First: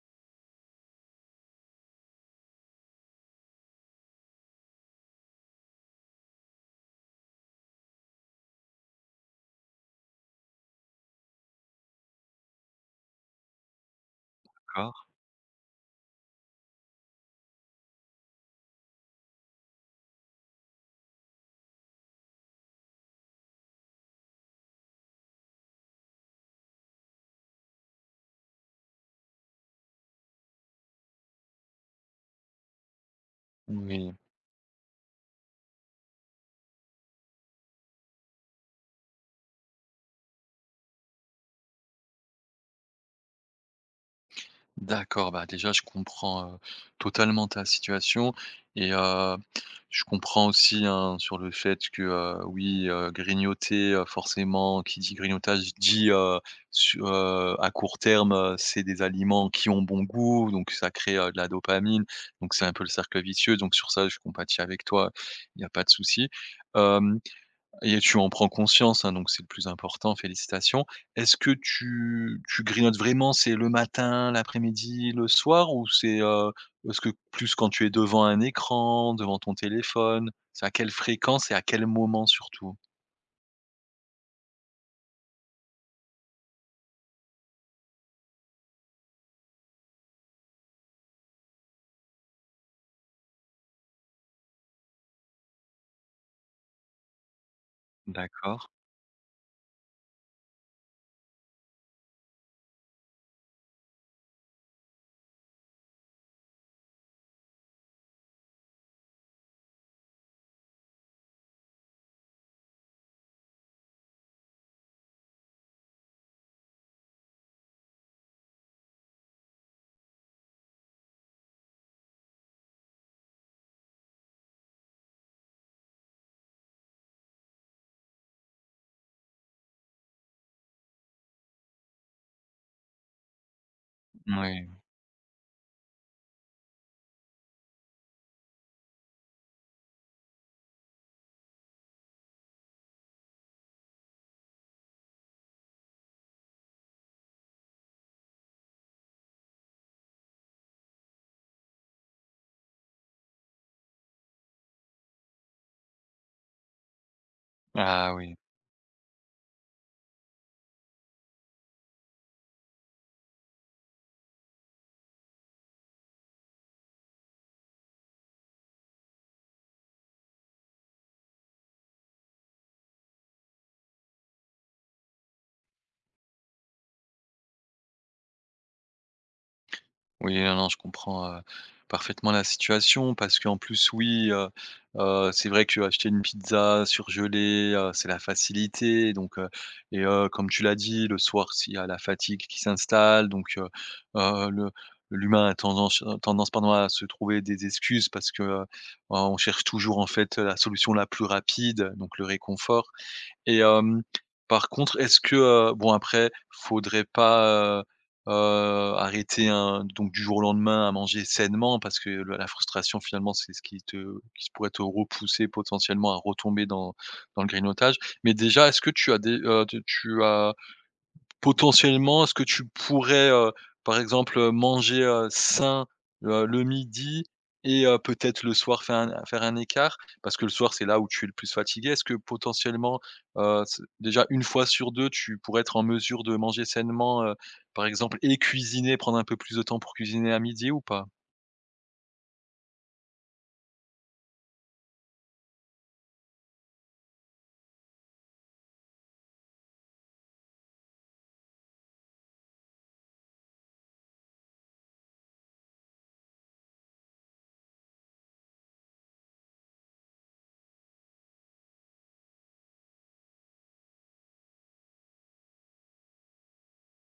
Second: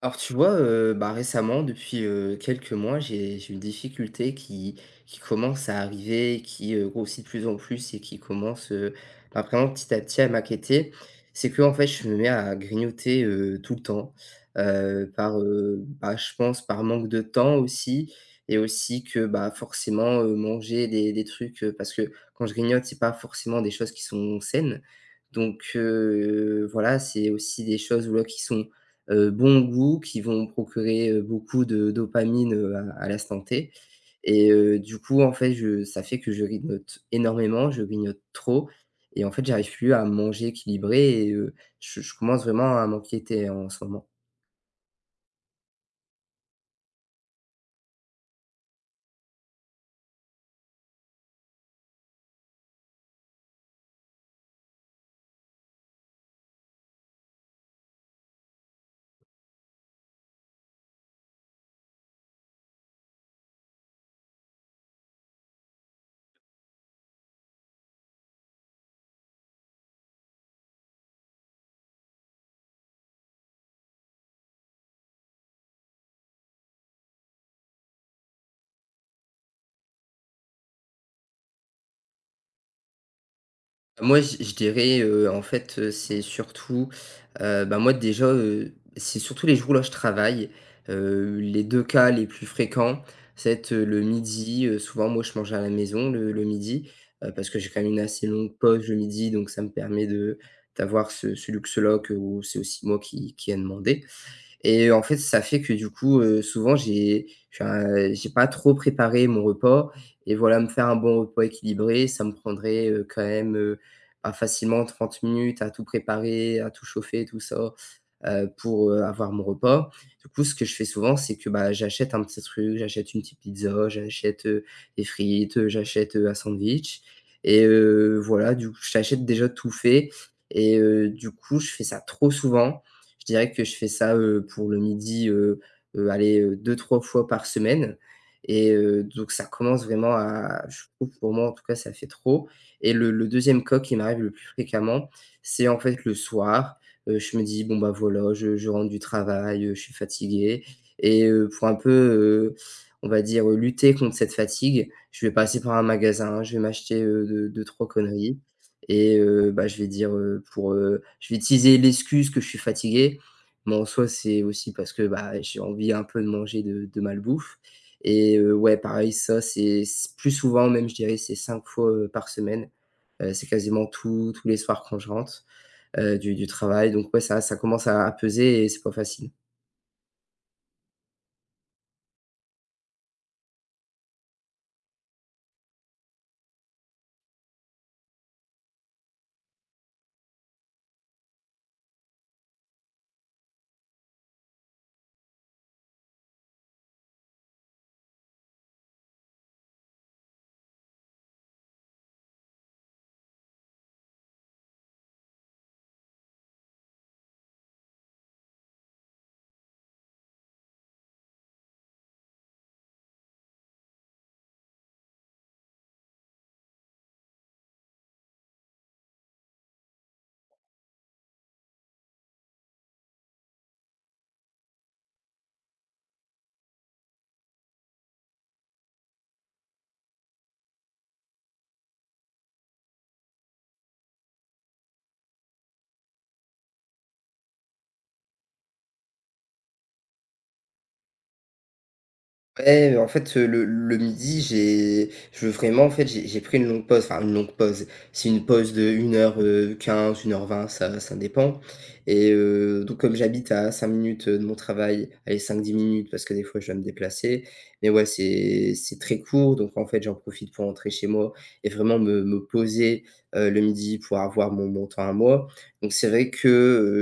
Alors tu vois, bah, récemment depuis, quelques mois, j'ai une difficulté qui commence à arriver, qui, grossit de plus en plus et qui commence, bah, vraiment petit à petit à m'inquiéter. C'est que en fait, je me mets à grignoter, tout le temps, D'accord, bah, je pense par manque de temps aussi et aussi que, bah, forcément, manger des trucs, parce que quand je grignote, c'est pas forcément des choses qui sont saines. Donc voilà, c'est aussi des choses, voilà, qui sont bon goût, qui vont procurer, beaucoup de dopamine, à l'instant T oui, et du coup, en fait, je ça fait que je grignote énormément, je grignote trop et en fait, j'arrive plus à manger équilibré et je commence vraiment à m'inquiéter hein, en ce moment. d'accord, bah, déjà je comprends, totalement ta situation et je comprends aussi, hein, sur le fait que, oui, grignoter, forcément qui dit grignotage dit, su à court terme, c'est des aliments qui ont bon goût, donc ça crée, de la dopamine, donc c'est un peu le cercle vicieux, donc sur ça je compatis avec toi, il n'y a pas de souci. Hem Et tu en prends conscience, hein, donc c'est le plus important, félicitations. Est-ce que tu grignotes vraiment, c'est le matin, l'après-midi, le soir ou c'est, est-ce que plus quand tu es devant un écran, devant ton téléphone? C'est à quelle fréquence et à quel moment surtout? Moi, je dirais, en fait, c'est surtout, bah, moi déjà, c'est surtout les jours où là je travaille, les 2 cas les plus fréquents, c'est va le midi, souvent moi je mange à la maison le midi, parce que j'ai quand même une assez longue D'accord. pause le midi donc ça me permet de d'avoir ce luxe-là que où c'est aussi moi qui a demandé. Et en fait, ça fait que du coup, souvent j'ai pas trop préparé mon repas et voilà, me faire un bon repas équilibré, ça me prendrait, quand même, bah, facilement 30 minutes à tout préparer, à tout chauffer, tout ça, pour, avoir mon repas. Du coup, ce que je fais souvent, c'est que, bah, j'achète un petit truc, j'achète une petite pizza, j'achète, des frites, j'achète, un sandwich et voilà, du coup, j'achète déjà tout fait et du coup, je fais ça trop souvent je dirais que je fais ça, Oui. pour le midi, allez, 2-3 fois par semaine et donc ça commence vraiment à je trouve pour moi en tout cas, ça fait trop et le 2e qui m'arrive le plus fréquemment, c'est en fait le soir. Je me dis: «Bon, bah, voilà, je rentre du travail, je suis fatigué» et pour un peu, on va dire, lutter contre cette fatigue, je vais passer par un magasin, je vais m'acheter, 2-2-3 Ah oui. conneries et bah, je vais dire, je vais utiliser l'excuse que je suis fatigué, mais en soi, c'est aussi parce que, bah, j'ai envie un peu de manger de malbouffe et ouais, pareil, ça, c'est s plus souvent même, je dirais, c'est 5 fois, par semaine. C'est quasiment tous les soirs quand je rentre, du travail donc ouais, ça commence à peser et c'est pas facile. Oui, non, non, je comprends, parfaitement la situation parce qu'en plus, oui, heu, c'est vrai que acheter une pizza surgelée, c'est la facilité donc et comme tu l'as dit, le soir, s'il y a la fatigue qui s'installe donc le l'humain a tendance tendance, pardon, à se trouver des excuses parce que, on cherche toujours, en fait, la solution la plus rapide, donc le réconfort et par contre, est-ce que, bon après, faudrait pas, heu, arrêter un donc du jour au lendemain à manger sainement parce que le la frustration finalement c'est ce qui te qui pourrait te repousser potentiellement à retomber dans le grignotage. Mais déjà, est-ce que tu as des tu tu as Potentiellement, est-ce que tu pourrais, par exemple, manger, sain, le midi et peut-être le soir faire un écart? Parce que le soir, c'est là où tu es le plus fatigué. Est-ce que potentiellement, ce déjà une fois sur 2, tu pourrais être en mesure de manger sainement, par exemple et cuisiner, prendre un peu plus de temps pour cuisiner à midi ou pas? Ouais, en fait, le midi, j'ai je veux vraiment en fait, j'ai pris une longue pause, enfin une longue pause. C'est une pause de 1h15, 1h20, ça dépend et donc comme j'habite à 5 minutes, de mon travail, allez cinq dix minutes parce que des fois je dois me déplacer, mais ouais, c'est très court donc en fait, j'en profite pour rentrer chez moi et vraiment me poser, le midi pour avoir mon temps à moi. Donc c'est vrai que,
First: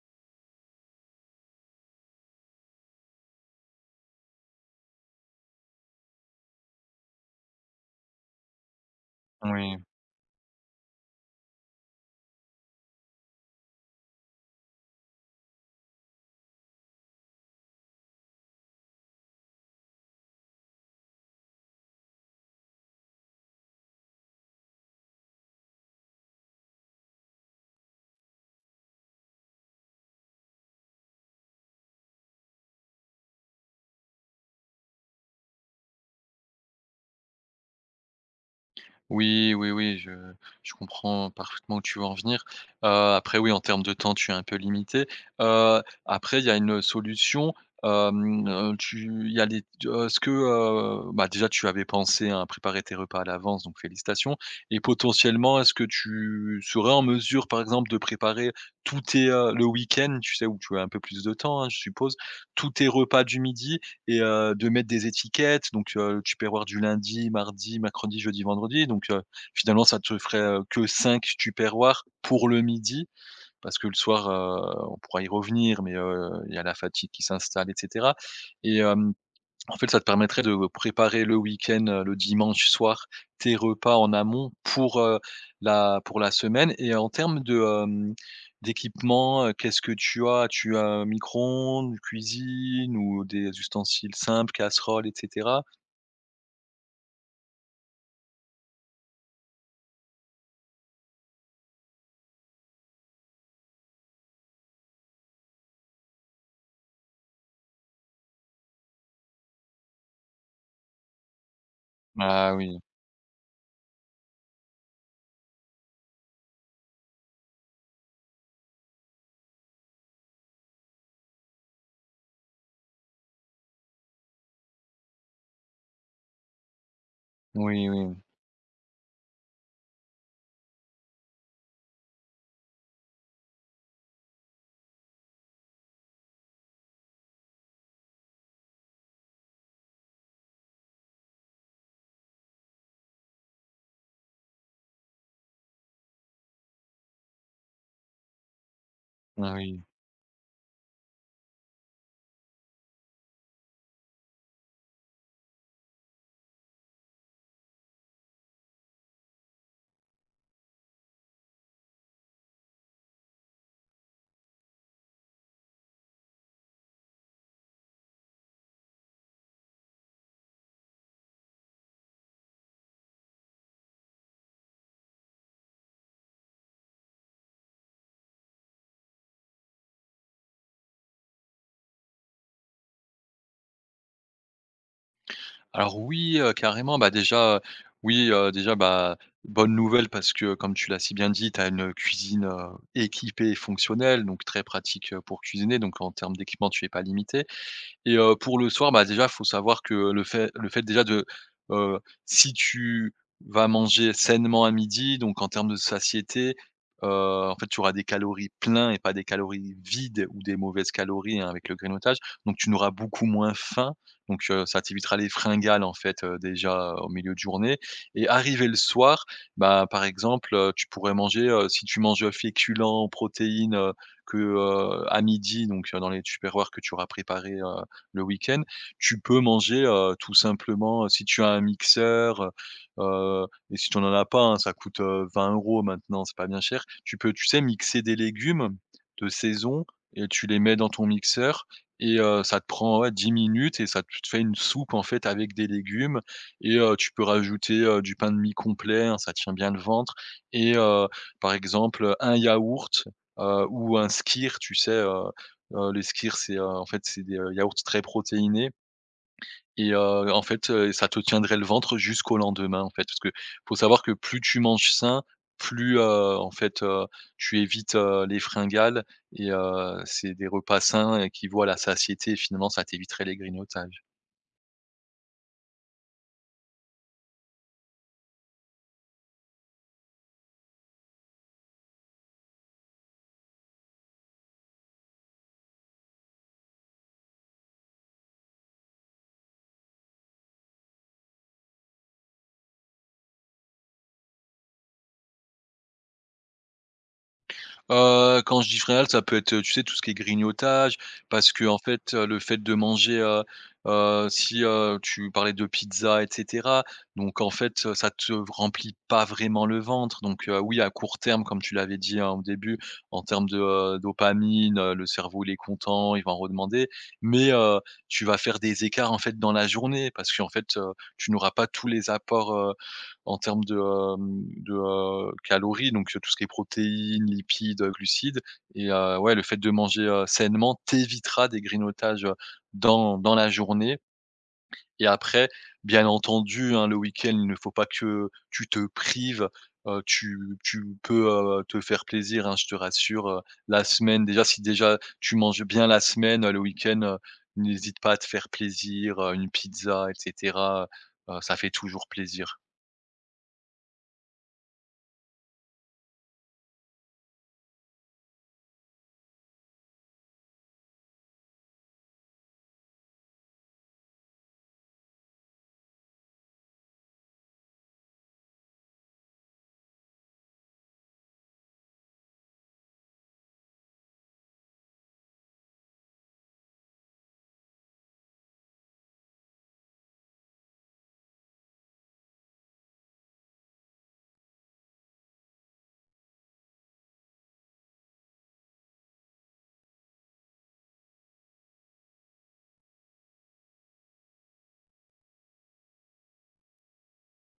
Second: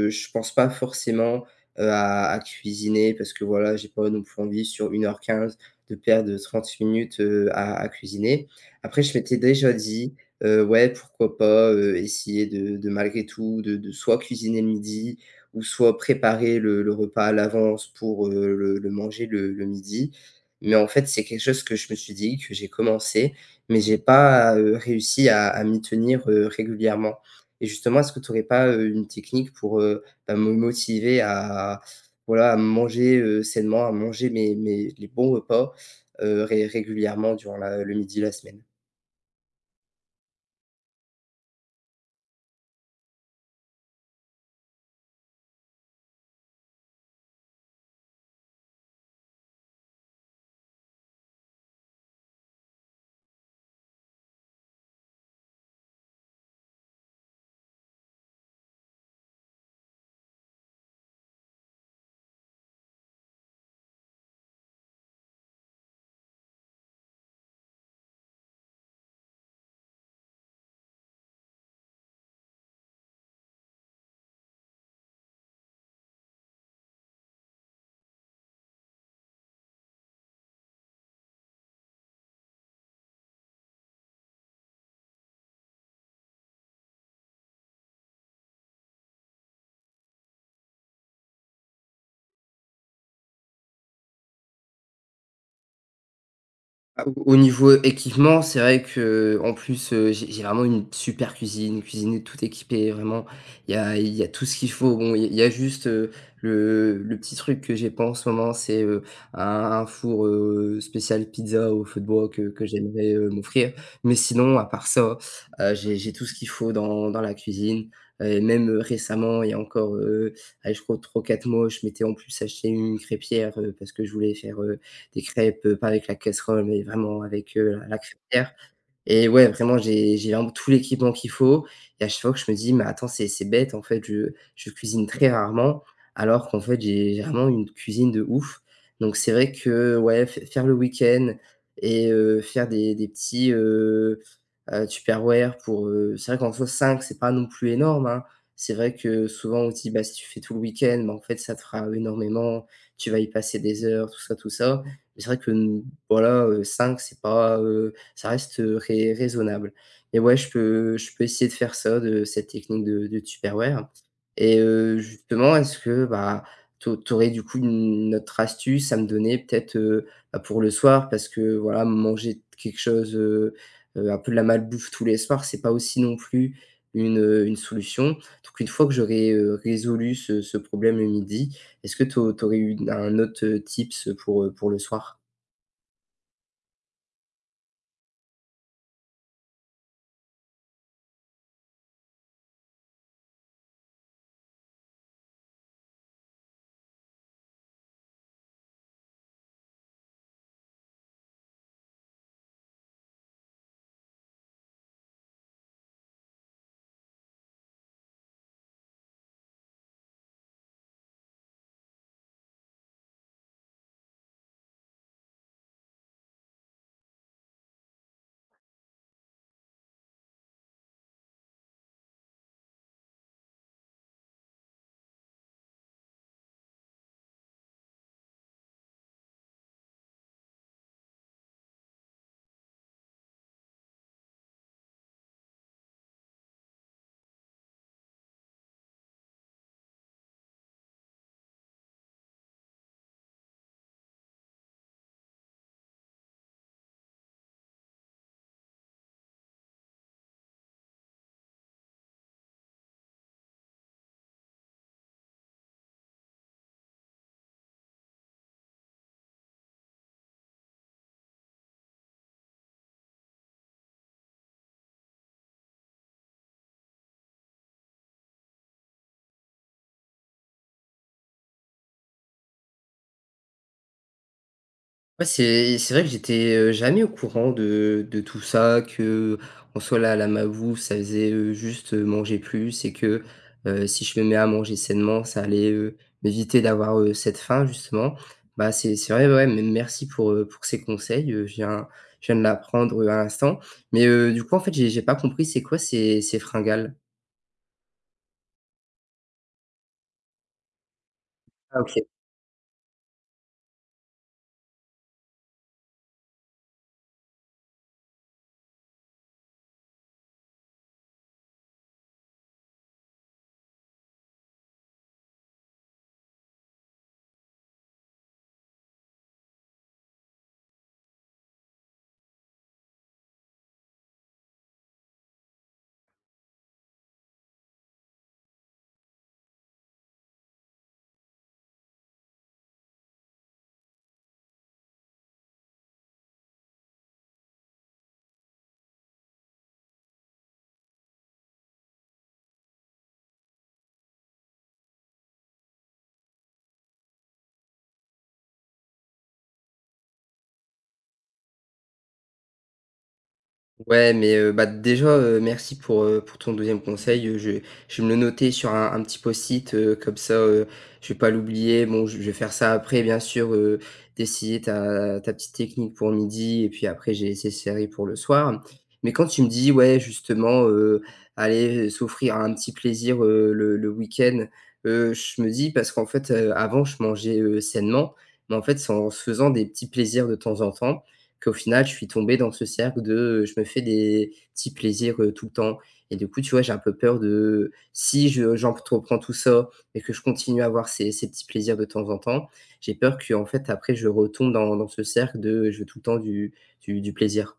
je pense pas forcément à cuisiner parce que voilà, j'ai pas non plus envie sur 1h15 de perdre 30 minutes, à cuisiner. Après je m'étais déjà Oui. dit, ouais, pourquoi pas, essayer de malgré tout de soit cuisiner le midi ou soit préparer le repas à l'avance pour, le manger le midi. Mais en fait, c'est quelque chose que je me suis dit, que j'ai commencé, mais j'ai pas, réussi à m'y tenir, régulièrement. Et justement, est-ce que tu n'aurais pas, une technique pour, bah, me motiver à voilà, à manger, sainement, à manger mes mes les bons repas, ré régulièrement durant la le midi la semaine. Oui, oui, oui, je comprends parfaitement où tu veux en venir. Heu, après oui, en termes de temps, tu es un peu limité. Heu, après il y a une solution, tu il y a les t est-ce que, bah, déjà tu avais pensé à préparer tes repas à l'avance, donc félicitations et potentiellement, est-ce que tu serais en mesure, par exemple, de préparer tous tes, le week-end, tu sais, où tu as un peu plus de temps, hein, je suppose, tous tes repas du midi? Et de mettre des étiquettes, le Tupperware du lundi, mardi, mercredi, jeudi, vendredi, finalement, ça te ferait, que 5 Tupperware pour le midi parce que le soir, on pourra y revenir mais il y a la fatigue qui s'installe et cetera et hem en fait, ça te permettrait de préparer le week-end, le dimanche soir, tes repas en amont pour, la pour la semaine et en termes de, hem, d'équipement, qu'est-ce que tu as? Tu as un micro-ondes, une cuisine ou des ustensiles simples, casseroles et cetera? Ah, au niveau équipement, c'est vrai que en plus, j'ai vraiment une super cuisine, une cuisine tout équipée, vraiment, il y a tout ce qu'il faut. Bon, il y a juste, le petit truc que j'ai pas en ce moment, c'est, un four, spécial pizza au feu de bois Ah que oui, j'aimerais, m'offrir. Mais sinon, à part ça, j'ai tout ce qu'il faut dans la cuisine. Et même, récemment, il y a encore, allez, je crois trois quatre mois, je m'étais en plus acheté une crêpière, parce que je voulais faire, des crêpes, pas avec la casserole, mais vraiment avec, oui, la oui, crêpière. Et ouais, vraiment, j'ai vraiment tout l'équipement qu'il faut et à chaque fois que je me dis: «Mais attends, c'est bête, en fait, je cuisine très rarement», alors qu'en fait, j'ai vraiment une cuisine de ouf. Donc c'est vrai que, ouais, faire le week-end et faire des petits, Tupperware pour, c'est vrai qu'en soi 5 c'est pas non plus énorme, hein. C'est vrai que ah souvent, on oui. se dit: «Bah, si tu fais tout le week-end, bah, en fait, ça te fera énormément, tu vas y passer des heures», tout ça, tout ça. Mais c'est vrai que, mmh, voilà, 5, c'est pas, ça reste, raisonnable. Et ouais, je peux essayer de faire ça, de cette technique de Tupperware. Et justement, est-ce que, bah, tu aurais du coup une autre astuce à me donner peut-être, bah, pour le soir? Parce que voilà, manger quelque chose, un peu de la malbouffe tous les soirs, c'est pas aussi non plus une solution. Donc une fois que j'aurai, résolu ce problème le midi, est-ce que tu au aurais une un autre, tips pour le soir? Alors oui, carrément, bah, déjà, oui, déjà, bah, bonne nouvelle parce que comme tu l'as si bien dit, tu as une cuisine, équipée et fonctionnelle, donc très pratique, pour cuisiner, donc en termes d'équipement, tu es pas limité. Et pour le soir, bah, déjà, faut savoir que le fait déjà de, heu, si tu vas manger sainement à midi, donc en termes de satiété, en fait, tu auras des calories pleins et pas des calories vides ou des mauvaises calories, hein, avec le grignotage. Donc tu n'auras beaucoup moins faim, ça t'évitera les fringales, en fait, déjà, au milieu de journée et arrivé le soir, bah, par exemple, tu pourrais manger, si tu manges, féculents, protéines, que, à midi, dans les tupperwares que tu auras préparés, le week-end, tu peux manger, tout simplement, si tu as un mixeur, et si tu n'en as pas, hein, ça coûte, 20 € maintenant, c'est pas bien cher. Tu peux, tu sais, mixer des légumes de saison et tu les mets dans ton mixeur et ça te prend, ouais, 10 minutes et ça te fait une soupe, en fait, avec des légumes et tu peux rajouter, du pain de mie complet, hein, ça tient bien le ventre et par exemple, un yaourt, ou un skyr, tu sais, les Skirs, c'est, en fait, c'est des, yaourts très protéinés et en fait, ça te tiendrait le ventre jusqu'au lendemain, en fait. Parce que faut savoir que plus tu manges sain, plus, en fait, tu évites, les fringales et c'est des repas sains, qui voient la satiété et finalement ça t'éviterait les grignotages. Ouais, c'est vrai que j'étais, jamais au courant de tout ça, que en soi la malbouffe, ça faisait, juste, manger plus et que, si je me mets à manger sainement, ça allait, m'éviter d'avoir, cette faim justement. Bah, c'est vrai, ouais, mais merci pour ces conseils, je viens de l'apprendre, à l'instant. Mais, du coup, en fait, j'ai pas compris, c'est quoi ces fringales? Quand je dis fringale, ça peut être, tu sais, tout ce qui est grignotage parce que en Ah, OK. fait, le fait de manger, si, tu parlais de pizza et cetera, donc en fait, ça te remplit pas vraiment le ventre, oui, à court terme, comme tu l'avais dit, hein, au début, en termes de, dopamine, le cerveau, il est content, il va en redemander, mais tu vas faire des écarts, en fait, dans la journée parce qu'en fait, tu n'auras pas tous les apports, en termes de, calories, tout ce qui est protéines, lipides, glucides et ouais, le fait de manger, sainement t'évitera des grignotages, dans la journée et après, bien entendu, hein, le week-end, il ne faut pas que tu te prives, heu, tu tu peux, te faire plaisir, hein, je te rassure, la semaine déjà si déjà tu manges bien la semaine, le week-end, n'hésite pas à te faire plaisir, une pizza et cetera, ça fait toujours plaisir. Ouais, mais bah, déjà, merci pour ton deuxième conseil, je vais me le noter sur un petit post-it, comme ça, je vais pas l'oublier. Bon, je vais faire ça après bien sûr, d'essayer ta petite technique pour midi et puis après j'ai ces séries pour le soir. Mais quand tu me dis, ouais, justement, aller, s'offrir un petit plaisir, le week-end, je me dis parce qu'en fait, avant je mangeais, sainement, mais en fait c'est en se faisant des petits plaisirs de temps en temps qu'au final, je suis tombé dans ce cercle de, je me fais des petits plaisirs, tout le temps et du coup, tu vois, j'ai un peu peur de si je j'entreprends tout ça et que je continue à avoir ces petits plaisirs de temps en temps, j'ai peur qu'en fait, après, je retombe dans ce cercle de, je veux tout le temps du plaisir.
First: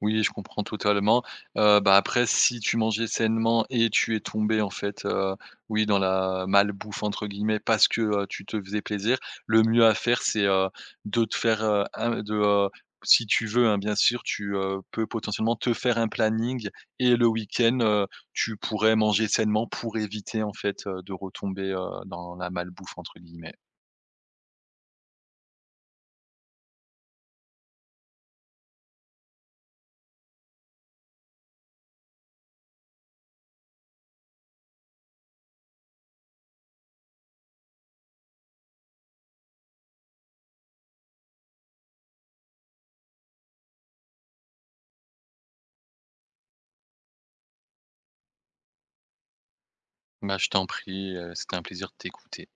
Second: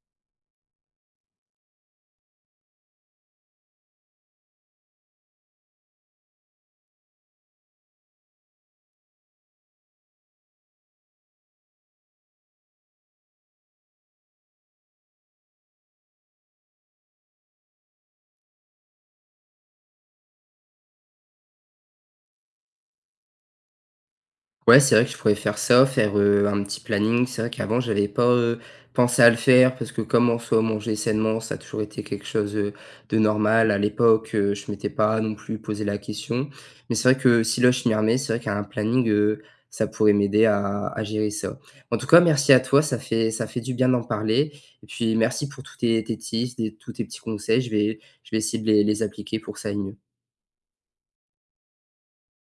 Oui, je comprends totalement. Bah, après si tu mangeais sainement et tu es tombé en fait, oui dans la «malbouffe» entre guillemets parce que, tu te faisais plaisir, le mieux à faire c'est, de te faire, un de, si tu veux, hein, bien sûr, tu peux potentiellement te faire un planning et le week-end, tu pourrais manger sainement pour éviter en fait, de retomber, dans la «malbouffe» entre guillemets. Ouais, c'est vrai que je pourrais faire ça, faire, un petit planning. C'est vrai qu'avant j'avais pas, pensé à le faire parce que comme en soi manger sainement, ça a toujours été quelque chose, de normal à l'époque, je m'étais pas non plus posé la question. Mais c'est vrai que si là je m'y remets, c'est vrai qu'un planning, ça pourrait m'aider à gérer ça. En tout cas, merci à toi, ça fait du bien d'en parler et puis merci pour tous tes tes tips, tes tous tes petits conseils. Je vais essayer de les appliquer pour que ça aille mieux. Bah, je t'en prie, c'était un plaisir de t'écouter.